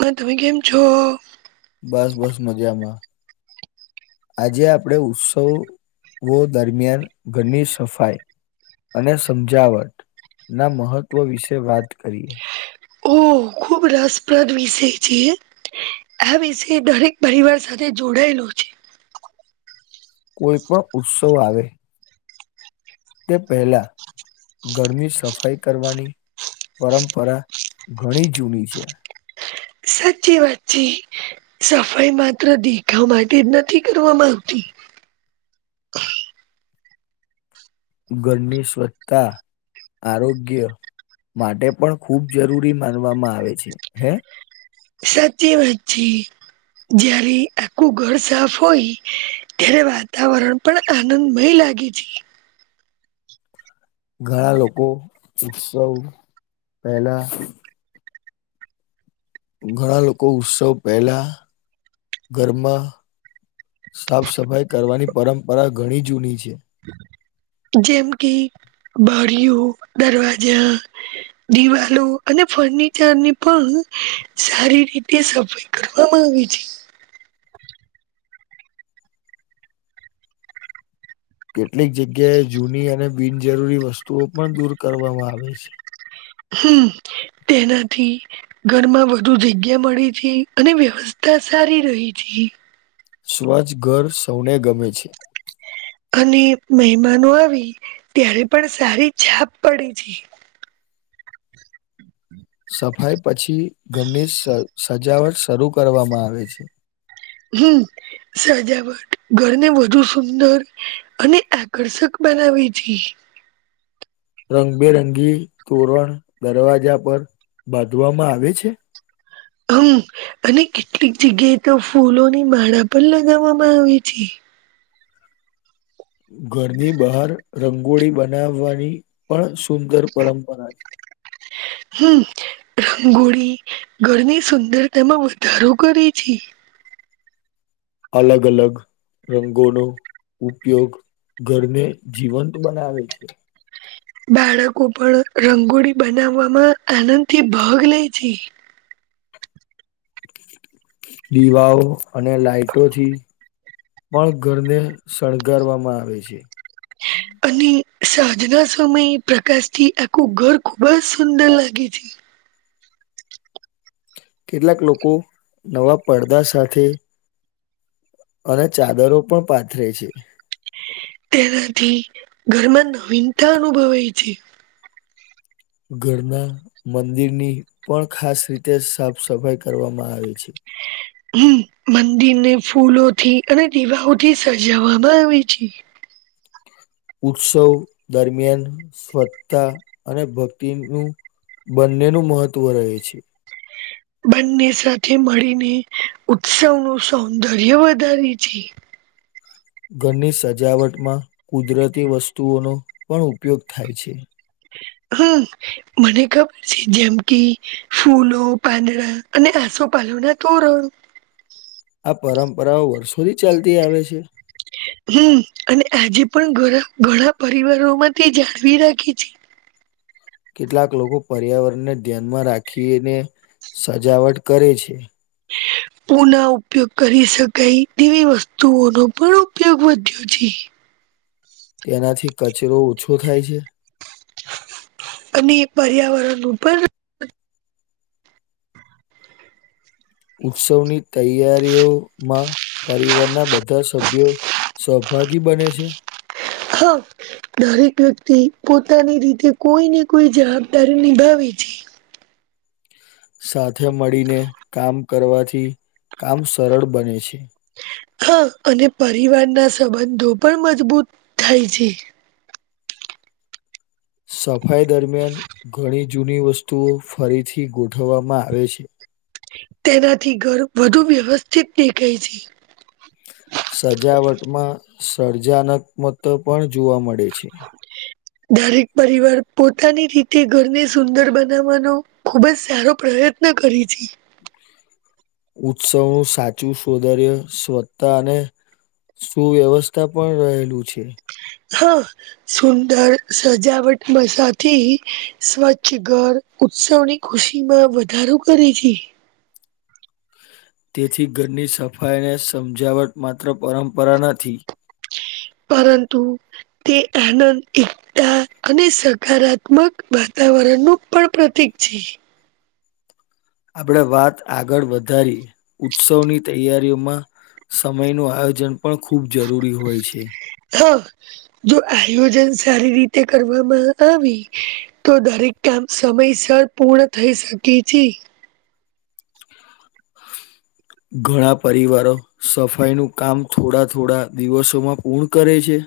હ તમે કેેમ છો? બસ બસ મજામાં. આજે આપણેે ઉત્સવ [unintelligible] દરમિયાન ઘરની સફાઈ અને સમજાવટ ના મહત્વ વિશે વાત કરીએ. ખૂબ રસપ્રદ વિષય છે. આ વિષ દરેક પરિવાર સાથે જોડાયેલો છે. કોઈ પણ ઉત્સવ આવે તે પહેલા ઘરની સફાઈ કરવાની પરંપરા ઘણી જૂની છે. સાચી વાતચી સફાઈ માત્ર દેખા માટે જ નથી કરવામાં આવતી. ઘરની સ્વત્તા આરોગ્ય માટે પણ ખૂબ જરૂરી માનવામાં આવે છે હે સાચી વાચી જય્યારે આખું ઘર સાફ હોય ત્યારે વાતાવરણ પણ આનંદમય લાગી છે. ઘણા લોકો ઉત્સવ પહેલા ઘણા લોકો ઉત્સવ પહેલા ઘરમાં સાફ સફાઈ કરવાની પરંપરા ઘણી જૂની છે. જેમ કે બરિ દરવાજા દિવાલો અને ફર્નિચરની પણ હું સારી રીતે સફાઈ કરવામાં આવી છે. કેટલીક જગ્યાએ જૂની અને બિનજરૂરી વસ્તુઓ પણ દૂર કરવામાં આવે છે. હમ્મ તેનાથી ઘરમાં વધુ જગ્યા મળી છે અને વ્યવસ્થા સારી રહી છે. સ્વ્છ ઘર સૌને ગમે છે. અને મહેમાનો આવી ત્યારે પણ સારી છાપ પડે છે. સફાઈ પછી ઘરની સજાવટ શરૂ કરવામાં આવે છે. હમ સજાવટ ઘરને વધુ સુંદર અને આકર્ષક બનાવે છે. રંગબેરંગી તોરણ દરવાજા પર બાંધવામાં આવે છે. હમ અને કેટલીક જગ્યાએ તો ફૂલોની માળા પણ લગાવામાં આવે છે. ઘરની બહાર રંગોળી બનાવવાની પણ સુંદર પરંપરા હમ રંગોળી ઘરની સુંદરતામાં વધારો કરે છે. અલગ અલગ રંગોનો ઉપયોગ ઘરને જીવંત બનાવે છે. બાળકો પણ રંગોળી બનાવવામાં આનંદ થી ભાગ લે છે. દીવાઓ અને લાાઈટોથી પણ ઘરને શણગારવામાં આવે છે. અને સાંજના સમયે પ્રકાશ થી આખું ઘર ખુબ જ સુંદર લાગે છે. કેટલાક લોકો નવા પડદા સાથે અને ચાદરો પણ પાથરે છે. તેનાથી ઘરમાં નવીનતા અનુભવાય છે. ઘરના મંદિરની પણ ખાસ રીતે સાફ સફાઈ કરવામાં આવે. [inaudible] હમ મંદિરને ફૂલોથી અને દીવાઓથી સજવામાં આવે છે. ઉત્સવ દરમિયાન સ્વછતા અને ભક્તિનું બંનેનું મહત્વ રહે છે. બંને સાથે મળીને ઉત્સવનું સૌંદર્ય વધારે છે. ઘરની સજાવટમાં કુદરતી વસ્તુઓનો પણ ઉપયોગ થાય છે. હમ મને ખબર છે જેમ કે ફૂલો પાંદડા અને આસોપાલવના તોરણ આ પરંપરાઓ વર્ષોથી ચાલતી આવે છે. હમ અને આજે પણ ઘ ઘણા પરિવારોમાંથી જાળવી રાખે કેટલાક લોકો પર્યાવરણને ધ્યાનમાં રાખીને સજાવટ કરે છે. [inaudible] પુના ઉપયોગ કરી શકાય તેવી વસ્તુઓનો પણ ઉપયોગ વધ્યો છે. તેનાથી કચરો ઓછો થાય છે. અને પર્યાવરણ ઉપર ઉત્સવની તૈયારીઓમાં પરિવારના બધા સભ્યો સહભાગી બને છે. હ દરેક વ્યક્તિ પોતાની રીતે કોઈ ને કોઈ જવાબદારી નિભાવે છે. સાથે મળીને કામ કરવાથી કામ સરળ બને છે. હા અને પરિવાર ના સંબંધો પણ મજબૂત થાય છે. સફાઈ દરમિયાન ઘણી જૂની વસ્તુઓ ફરીથી ગોઠવવામાં આવે. તેનાથી ઘર વધુ વ્યવસ્થિત દેખાય છે. સજાવટમાં સર્જનાત્મક જોવા મળે છે. દરેક પરિવાર પોતાની રીતે ઘરને સુંદર બનાવવાનો ખુબ જ સારો પ્રયત્ન કરે છે. ઉત્સવનું સાચું સૌદર્ય સ્વતા અને સુ વ્યવસ્થા પણ રહેલું છે. હા સુંદર સજાવટ મસાથી સ્વચ્છ ઘર ઉત્સવની ખુશી માં વધારો કરે છે. તેથી ઘરની સફાઈ ને સમજાવટ માત્ર પરંપરા નથી. પરંતંતુ તે એનંદ એક અને સકારાત્મક વાતાવરણ નું પણ પ્રતીિક છે આપણેે વાત આગળ વધારી ઉત્સવની તૈયારીઓમાં સમય ન આયોજન પણ ખૂબ જરૂરી હોય છે હા જો આયોજન સારી રીતે કરવામાં આવી તો દરેક કામ સમયસર પૂર્ણ થઈ શકે છે ઘણા પરિવારો સફાઈ નું કામ થોડા થોડા દિવસોમાં પૂર્ણ કરે છે?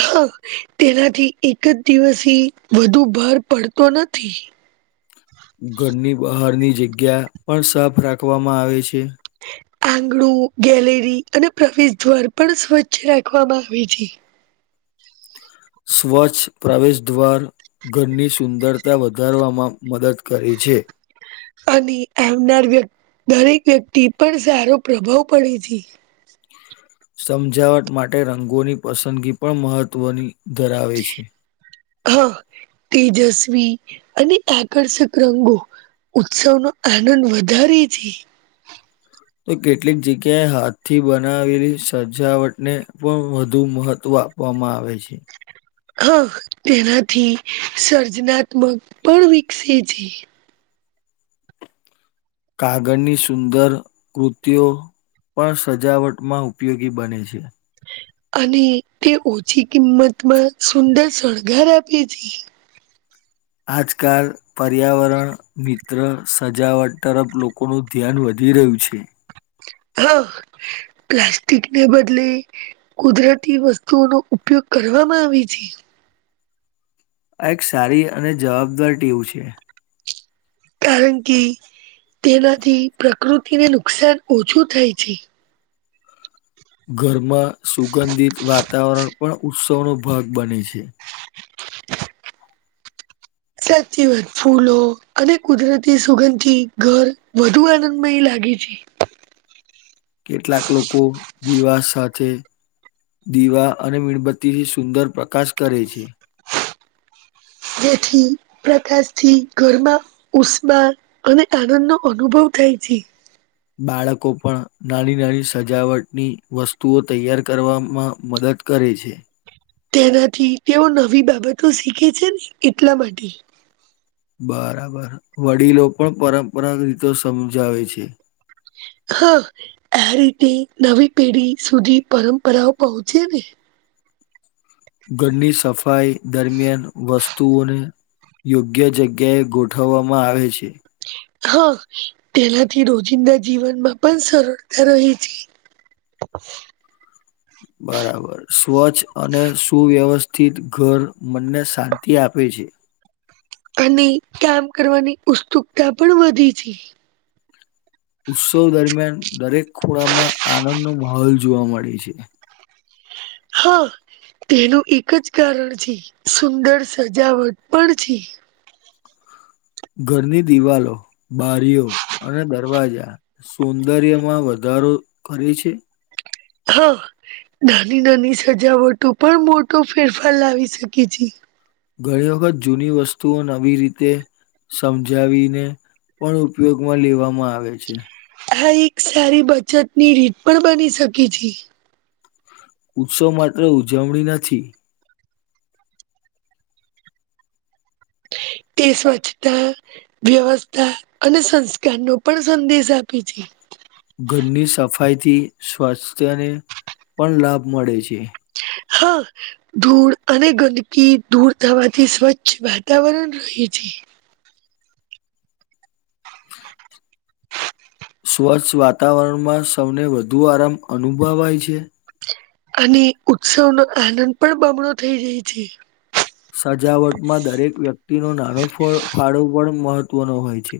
હા તેનાથી એક જ દિવસથી વધુ ભાર પડતો નથી ઘરની બહારની જગ્યા પણ સાફ રાખવામાં આવે છે આંગણું ગેલેરી અને પ્રવેશ દ્વાર પણ સ્વચ્છ રાખવામાં આવે છે. સ્વચ્છ પ્રવેશ દ્વાર. ઘરની સુંદરતા વધારવામાં મદદ કરે છે. અને આવનાર વ્ય દરેક વ્યક્તિ પણ સારો પ્રભાવ પડે છે. સમજાવટ માટે રંગોલી પસંદગી પણ મહત્વની ધરાવે છે. હા તેજસ્વી અને આકર્ષક રંગો ઉત્સવનો આનંદ વધારીથી તો કેટલીક જગ્યાએ હાથથી બનાવેલી સજાવટને પણ વધુ મહત્વ આપ આપવામાં આવે છે. હા તેનાથી સર્જનાત્મક પણ વિકસે છે. કાગળની સુંદર કૃતિઓ પણ સજાવટમાં ઉપયોગી બને છે. અને તે ઓછી કિંમતમાં સુંદર શણગાર આપે છે. આજકાલ પર્યાવરણ મિત્ર સજાવટ તરફ લોકોનું ધ્યાન વધી રહ્યું છે હ પ્લાસ્ટિકને બદલે કુદરતી વસ્તુઓનો ઉપયોગ કરવામાં આવે છે. આ એક સારી અને જવાબદાર ટીવું છે. કારણ કે તેનાથી પ્રકૃતિને નુકસાન ઓછું થાય છે. ઘરમાં સુગંધિત વાતાવરણ પણ ઉત્સવનો ભાગ બને છે. સાચી વાત ફૂલો અને કુદરતી સુગંધથી ઘર વધુ આનંદમય લાગે છે. કેટલાક લોકો દિવા સાથે દીવા અને મીણબત્તી થી સુંદર પ્રકાશ કરે છે. જેથી પ્રકાશથી ઘરમાં. ઉષ્મા અને આનંદ નો અનુભવ થાય છે. બાળકો પણ નાની નાની સજાવટની વસ્તુઓ તૈયાર કરવામાં મદદ કરે છે. તેનાથી તેઓ નવી બાબતો શીખે છે ને એટલા માટે. બરાબર વડીલો પણ પરંપરા રીતો સમજાવે છે. હા આ રીતે નવી પેઢી સુધી પરંપરાઓ પહોંચે ને. ઘરની સફાઈ દરમિયાન વસ્તુઓને યોગ્ય જગ્યાએ ગોઠવવામાં આવે છે. હા તેનાથી રોજિંદા જીવનમાં પણ સર સરળતા રહી છી. [inaudible] [inaudible] બરાબર સ્વચ્છ અને સુવ્યવસ્થિત ઘર મનને શાંતિ આપે છે. અને કામ કરવાની ઉત્સુકતા પણ વધી છે. ઉત્સવ દરમિયાન દરેક ખુણામાં આનંદનો માહોલ જોવા મળે છે. હા. તેનું એક જ કારણ છે સુંદર સજાવટ પણ છે. ઘરની દિવાલો બારીઓ અને દરવાજા સૌંદર્યમાં વધારો કરે છે? હા નાની નાની સજાવટો પણ મોટો ફેરફાર લાવી શકે છે. ઘણી વખત જૂની વસ્તુઓ નવી રીતે સમજાવીને પણ ઉપયોગમાં લેવામાં આવે છે. આ એક સારી બચતની રીત પણ બની શકી છે. ઉત્સવ માત્ર ઉજવણી નથી તે સ્વચ્છતા વ્યવસ્થા અને સંસ્કાર નો પણ સંદેશ આપે છે ઘરની સફાઈ થી સ્વાસ્થ્યને પણ લાભ મળે છે હા ધૂળ અને ગંદકી દૂર થવાથી સ્વચ્છ વાતાવરણ રહી છે કચ્છ વાતાવરણમાં સૌને વધુ આરામ અનુભવાય છે અને ઉત્સવ નો આનંદ પણ બમણો થઈ જાય છે સજાવટમાં દરેક વ્યક્તિ ન નાનો ફાળો પણ મહત્વનો હોય છે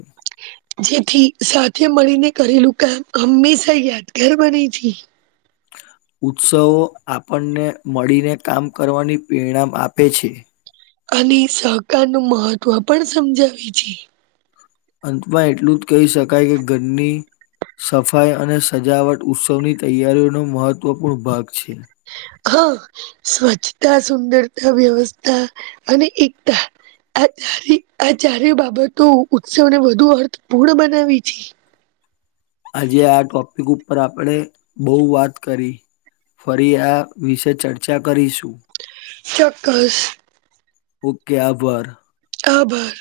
જેથી સાથે મળીને કરેલું કામ હંમેશા યાદગાર બને છે ઉત્સવો આપણને મળીને કામ કરવાની પરેણામ આપે છે અને સહકાર નું મહત્વ પણ સમજાવે છે અંતમાં એટલું જ કહી શકાય કે ઘરની સફાઈ અને સજાવટ ઉત્સવની તૈયારીઓનો મહત્વપૂર્ણ ભાગ છે હા સ્વચ્છતા સુંદરતા વ્યવસ્થા અને એકતા આ આ ચારે બાબતો ઉત્સવને વધુ અર્થપૂર્ણ બનાવી છે આજે આ ટોપિક ઉપર આપણે બઉ વાત કરી ફરી આ વિશે ચર્ચા કરીશું ચોક્કસ ઓકે આભર આભાર